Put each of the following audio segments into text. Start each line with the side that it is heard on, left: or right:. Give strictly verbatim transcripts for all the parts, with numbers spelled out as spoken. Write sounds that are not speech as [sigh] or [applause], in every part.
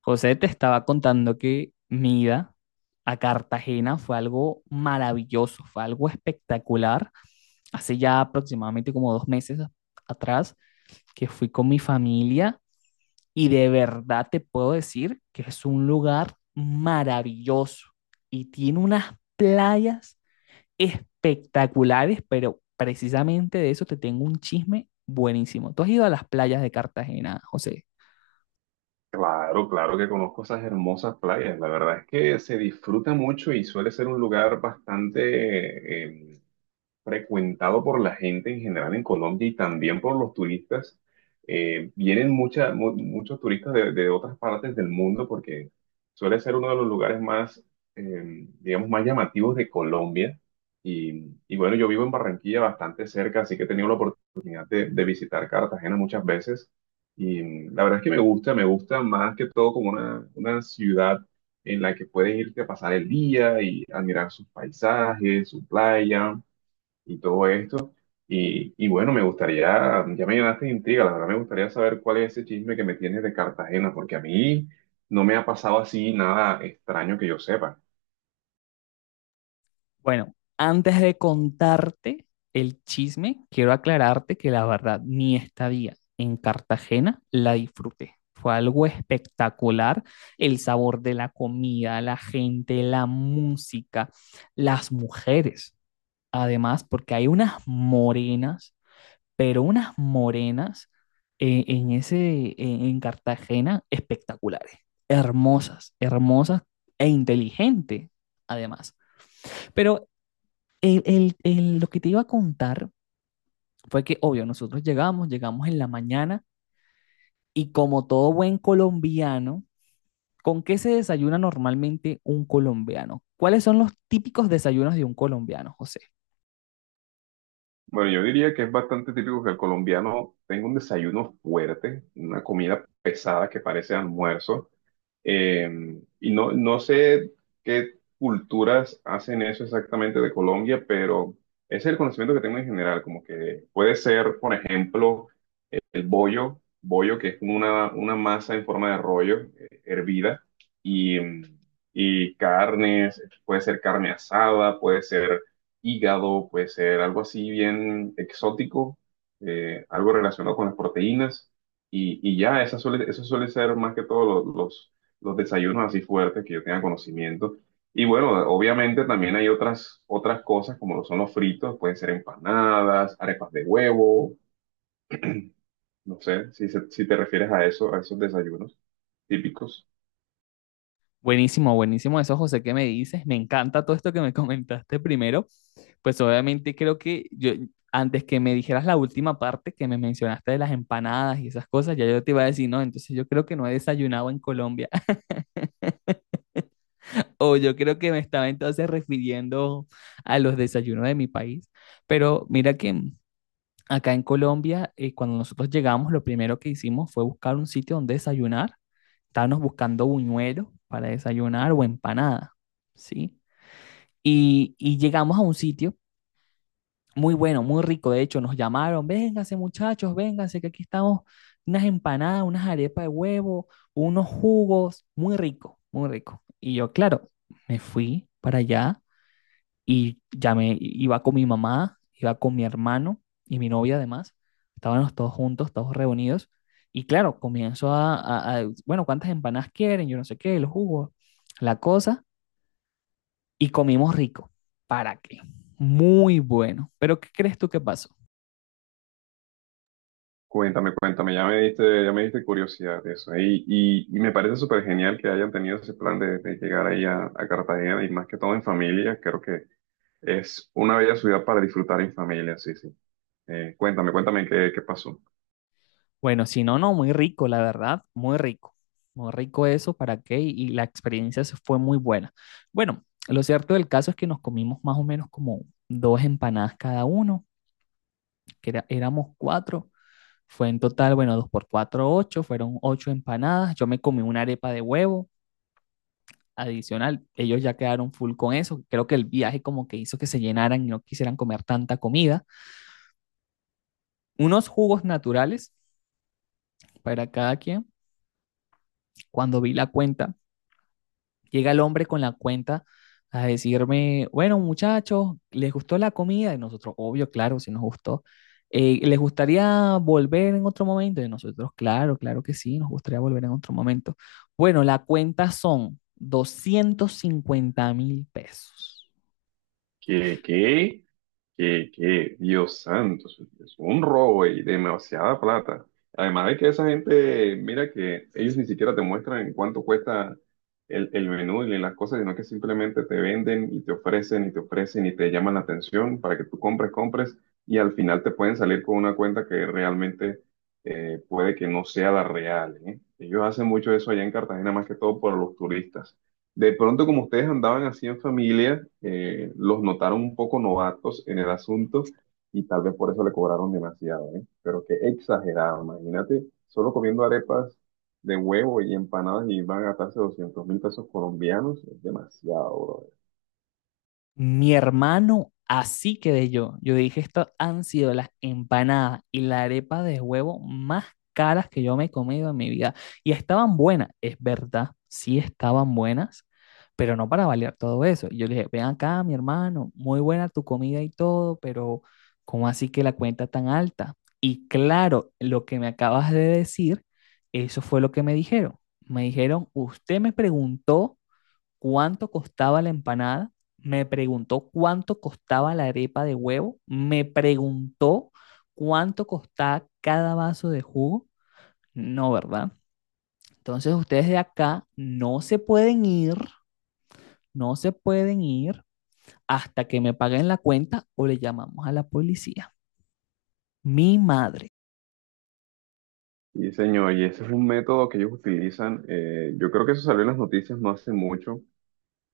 left: José, te estaba contando que mi ida a Cartagena fue algo maravilloso, fue algo espectacular. Hace ya aproximadamente como dos meses a- atrás que fui con mi familia y de verdad te puedo decir que es un lugar maravilloso y tiene unas playas espectaculares, pero precisamente de eso te tengo un chisme buenísimo. ¿Tú has ido a las playas de Cartagena, José?
right: Claro, claro que conozco esas hermosas playas. La verdad es que se disfruta mucho y suele ser un lugar bastante, em, frecuentado por la gente en general en Colombia y también por los turistas. Eh, vienen mucha- mu- muchos turistas de, de otras partes del mundo porque suele ser uno de los lugares más, eh, digamos, más llamativos de Colombia. Y, y bueno, yo vivo en Barranquilla bastante cerca, así que he tenido la oportunidad de, de visitar Cartagena muchas veces. Y mm, la verdad es que me gusta, me gusta más que todo como una, una ciudad en la que puedes irte a pasar el día y admirar sus paisajes, su playa y todo esto. Y, y bueno, me gustaría, ya me llenaste de intriga, la verdad me gustaría saber cuál es ese chisme que me tienes de Cartagena, porque a mí no me ha pasado así nada extraño que yo sepa.
left: Bueno, antes de contarte el chisme, quiero aclararte que la verdad, mi estadía en Cartagena la disfruté. Fue algo espectacular, el sabor de la comida, la gente, la música, las mujeres. Además, porque hay unas morenas, pero unas morenas eh, en ese, en en Cartagena espectaculares, hermosas, hermosas e inteligentes, además. Pero el- el- el- lo que te iba a contar fue que, obvio, nosotros llegamos, llegamos en la mañana y como todo buen colombiano, ¿con qué se desayuna normalmente un colombiano? ¿Cuáles son los típicos desayunos de un colombiano, José?
right: Bueno, yo diría que es bastante típico que el colombiano tenga un desayuno fuerte, una comida pesada que parece almuerzo, eh, y no, no sé qué culturas hacen eso exactamente de Colombia, pero ese es el conocimiento que tengo en general, como que puede ser, por ejemplo, el bollo, bollo que es una, una masa en forma de rollo, eh, hervida, y, mm, y carnes, puede ser carne asada, puede ser hígado, puede ser algo así bien exótico, eh, algo relacionado con las proteínas, y, y ya, eso suele, eso suele ser más que todo lo- los, los, desayunos así fuertes que yo tenga conocimiento. Y bueno, obviamente también hay otras, otras cosas como lo son los fritos, pueden ser empanadas, arepas de huevo, no sé si, se- si te refieres a eso, a esos desayunos típicos.
left: Buenísimo, buenísimo eso, José, ¿qué me dices? Me encanta todo esto que me [laughs] comentaste primero. Pues obviamente creo que yo, antes que me dijeras la última parte que me mencionaste de las empanadas y esas cosas, ya yo te iba a decir, no, entonces yo creo que no he desayunado en Colombia. O yo creo que me estaba entonces refiriendo a los desayunos de mi país. Pero mira que acá en Colombia, eh, cuando nosotros llegamos, lo primero que hicimos fue buscar un sitio donde desayunar. Estábamos buscando buñuelos para desayunar o empanada, ¿sí? Y, y llegamos a un sitio muy bueno, muy rico. De hecho, nos llamaron, vénganse muchachos, vénganse, que aquí estamos unas empanadas, unas arepas de huevo, unos jugos, muy rico, muy rico. Y yo, claro, me fui para allá y llamé, iba con mi mamá, iba con mi hermano y mi novia además. Estábamos todos juntos, todos reunidos. Y claro, comienzo a, a- a, bueno, ¿cuántas empanadas quieren? Yo no sé qué, los jugos la cosa. Y comimos rico. ¿Para qué? Muy bueno. Pero ¿qué crees tú que pasó?
right: Cuéntame, cuéntame, ya me diste, ya me diste curiosidad de eso. Y, y, y me parece súper genial que hayan tenido ese plan de, de llegar ahí a, a Cartagena y más que todo en familia. Creo que es una bella ciudad para disfrutar en familia, sí, sí. Eh, cuéntame, cuéntame qué, qué pasó.
left: Bueno, si no, no, muy rico, la verdad, muy rico. Muy rico eso, ¿para qué? Y, y la experiencia se fue muy buena. Bueno, lo cierto del caso es que nos comimos más o menos como dos empanadas cada uno, que era- éramos cuatro. Fue en total, bueno, dos por cuatro, ocho, fueron ocho empanadas. Yo me comí una arepa de huevo adicional. Ellos ya quedaron full con eso. Creo que el viaje como que hizo que se llenaran y no quisieran comer tanta comida. Unos jugos naturales para cada quien. Cuando vi la cuenta, llega el hombre con la cuenta a decirme, bueno, muchachos, ¿les gustó la comida? Y nosotros, obvio, claro, si nos gustó. "Eh, ¿les gustaría volver en otro momento? Y nosotros, claro, claro que sí, nos gustaría volver en otro momento. Bueno, la cuenta son doscientos cincuenta mil pesos.
right: ¿Qué, qué? Que, que, Dios santo, eso es un robo y demasiada plata. Además de que esa gente, mira que ellos ni siquiera te muestran en cuánto cuesta el, el menú y las cosas, sino que simplemente te venden y te ofrecen y te ofrecen y te llaman la atención para que tú compres, compres y al final te pueden salir con una cuenta que realmente eh, puede que no sea la real, ¿eh? Ellos hacen mucho eso allá en Cartagena, más que todo por los turistas. De pronto, como ustedes andaban así en familia, eh, los notaron un poco novatos en el asunto y tal vez por eso le cobraron demasiado, ¿eh? Pero qué exagerado, imagínate, solo comiendo arepas de huevo y empanadas y van a gastarse doscientos mil pesos colombianos, es demasiado, bro.
left: Mi hermano, así quedé yo. Yo dije, estas han sido las empanadas y la arepa de huevo más caras que yo me he comido en mi vida. Y estaban buenas, es verdad, sí estaban buenas, pero no para valer todo eso. Y yo le dije, ven acá, mi hermano, muy buena tu comida y todo, pero ¿cómo así que la cuenta tan alta? Y claro, lo que me acabas de decir, eso fue lo que me dijeron. Me dijeron, usted me preguntó cuánto costaba la empanada, me preguntó cuánto costaba la arepa de huevo, me preguntó cuánto costaba cada vaso de jugo. No, ¿verdad? Entonces ustedes de acá no se pueden ir, no se pueden ir hasta que me paguen la cuenta o le llamamos a la policía. Mi madre.
right: Y señor, y ese es un método que ellos utilizan, eh, yo creo que eso salió en las noticias no hace mucho,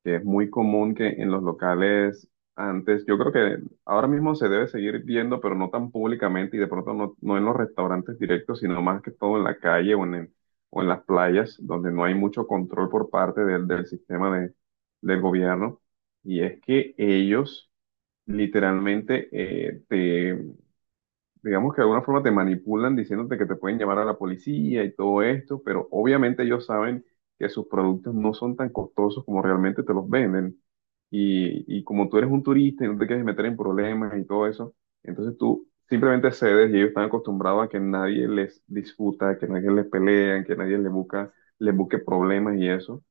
right: que es muy común que en los locales antes, yo creo que ahora mismo se debe seguir viendo, pero no tan públicamente y de pronto no, no en los restaurantes directos, sino más que todo en la calle o en, el- o en las playas, donde no hay mucho control por parte del, del sistema de, del gobierno. Y es que ellos literalmente eh, digamos que de alguna forma te manipulan diciéndote que te pueden llamar a la policía y todo esto, pero obviamente ellos saben que sus productos no son tan costosos como realmente te los venden. Y, y como tú eres un turista y no te quieres meter en problemas y todo eso, entonces tú simplemente cedes y ellos están acostumbrados a que nadie les disputa, que nadie les pelea, que nadie les busca, les busque problemas y eso.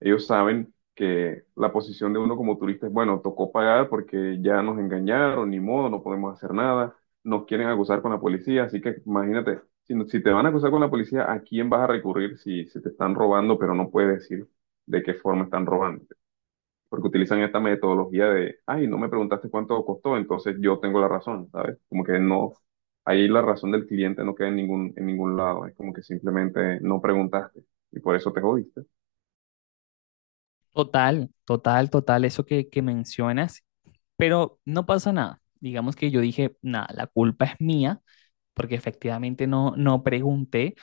right: Ellos saben que la posición de uno como turista es, bueno, tocó pagar porque ya nos engañaron, ni modo, no podemos hacer nada, nos quieren acusar con la policía, así que imagínate, si, no- si te van a acusar con la policía, ¿a quién vas a recurrir si, si te están robando, pero no puedes decir de qué forma están robando? Porque utilizan esta metodología de, ay, no me preguntaste cuánto costó, entonces yo tengo la razón, ¿sabes? Como que no, ahí la razón del cliente no queda en ningún, en ningún lado, es como que simplemente no preguntaste y por eso te jodiste.
left: Total, total, total, eso que, que mencionas. Pero no pasa nada. Digamos que yo dije, nada, la culpa es mía porque efectivamente no, no pregunté.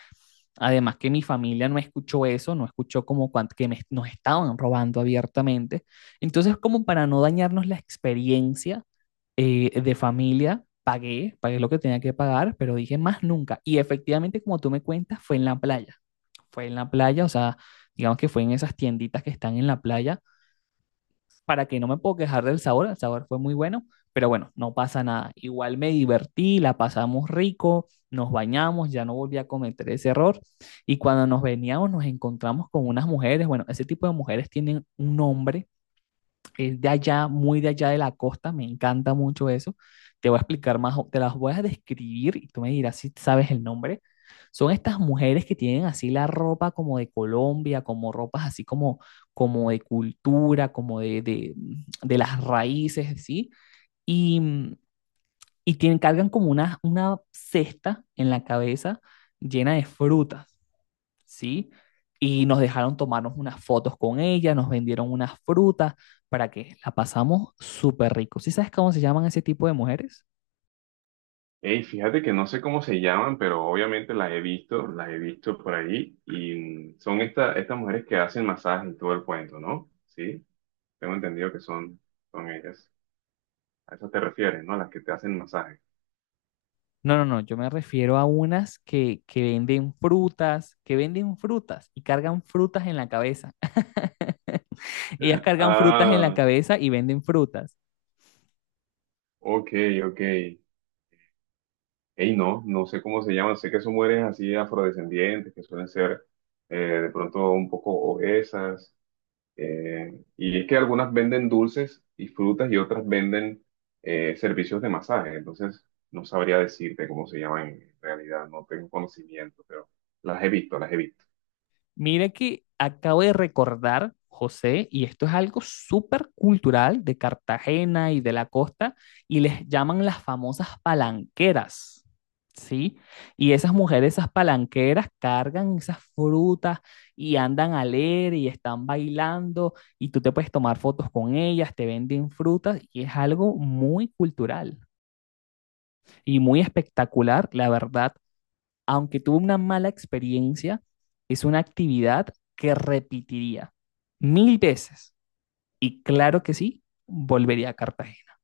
left: Además que mi familia no escuchó eso, no escuchó como cuan- que me- nos estaban robando abiertamente. Entonces, como para no dañarnos la experiencia eh, de familia, pagué, pagué lo que tenía que pagar, pero dije más nunca. Y efectivamente, como tú me cuentas, fue en la playa. Fue en la playa, o sea, digamos que fue en esas tienditas que están en la playa para que no me puedo quejar del sabor, el sabor fue muy bueno, pero bueno, no pasa nada. Igual me divertí, la pasamos rico, nos bañamos, ya no volví a cometer ese error. Y cuando nos veníamos, nos encontramos con unas mujeres, bueno, ese tipo de mujeres tienen un nombre es de allá, muy de allá de la costa, me encanta mucho eso. Te voy a explicar más, o- te las voy a describir y tú me dirás si sabes el nombre. Son estas mujeres que tienen así la ropa como de Colombia, como ropas así como, como de cultura, como de, de, de las raíces, ¿sí? Y, mm, y tienen, cargan como una, una cesta en la cabeza llena de frutas. ¿Sí? Y nos dejaron tomarnos unas fotos con ella, nos vendieron unas frutas para que la pasamos súper rico. ¿Sí sabes cómo se llaman ese tipo de mujeres?
right: Hey, fíjate que no sé cómo se llaman, pero obviamente las he visto, las he visto por ahí, y son esta- estas mujeres que hacen masaje y todo el cuento, ¿no? Sí, tengo entendido que son, son ellas. A eso te refieres, ¿no? Las que te hacen masaje.
left: No, no, no, yo me refiero a unas que, que venden frutas, que venden frutas y cargan frutas en la cabeza. [laughs] Ellas
right: [gasps] [laughs]
left: cargan frutas en la
right: Ah,
left: cabeza y venden frutas.
right: ok, ok. Hey, no, no sé cómo se llaman, sé que son mujeres así afrodescendientes, que suelen ser eh, de pronto un poco obesas, Eh, y es que algunas venden dulces y frutas y otras venden eh, servicios de masaje. Entonces, no sabría decirte cómo se llama en realidad, no tengo conocimiento, pero las he visto, las he visto.
left: Mira que acabo de recordar, José, y esto es algo súper cultural de Cartagena y de la costa, y les llaman las famosas palanqueras, ¿sí? Y esas mujeres, esas palanqueras, cargan esas frutas y andan a leer y están bailando, y tú te puedes tomar fotos con ellas, te venden frutas, y es algo muy cultural y muy espectacular, la verdad aunque tuvo una mala experiencia, es una actividad que repetiría mil veces. Y claro que sí, volvería a Cartagena.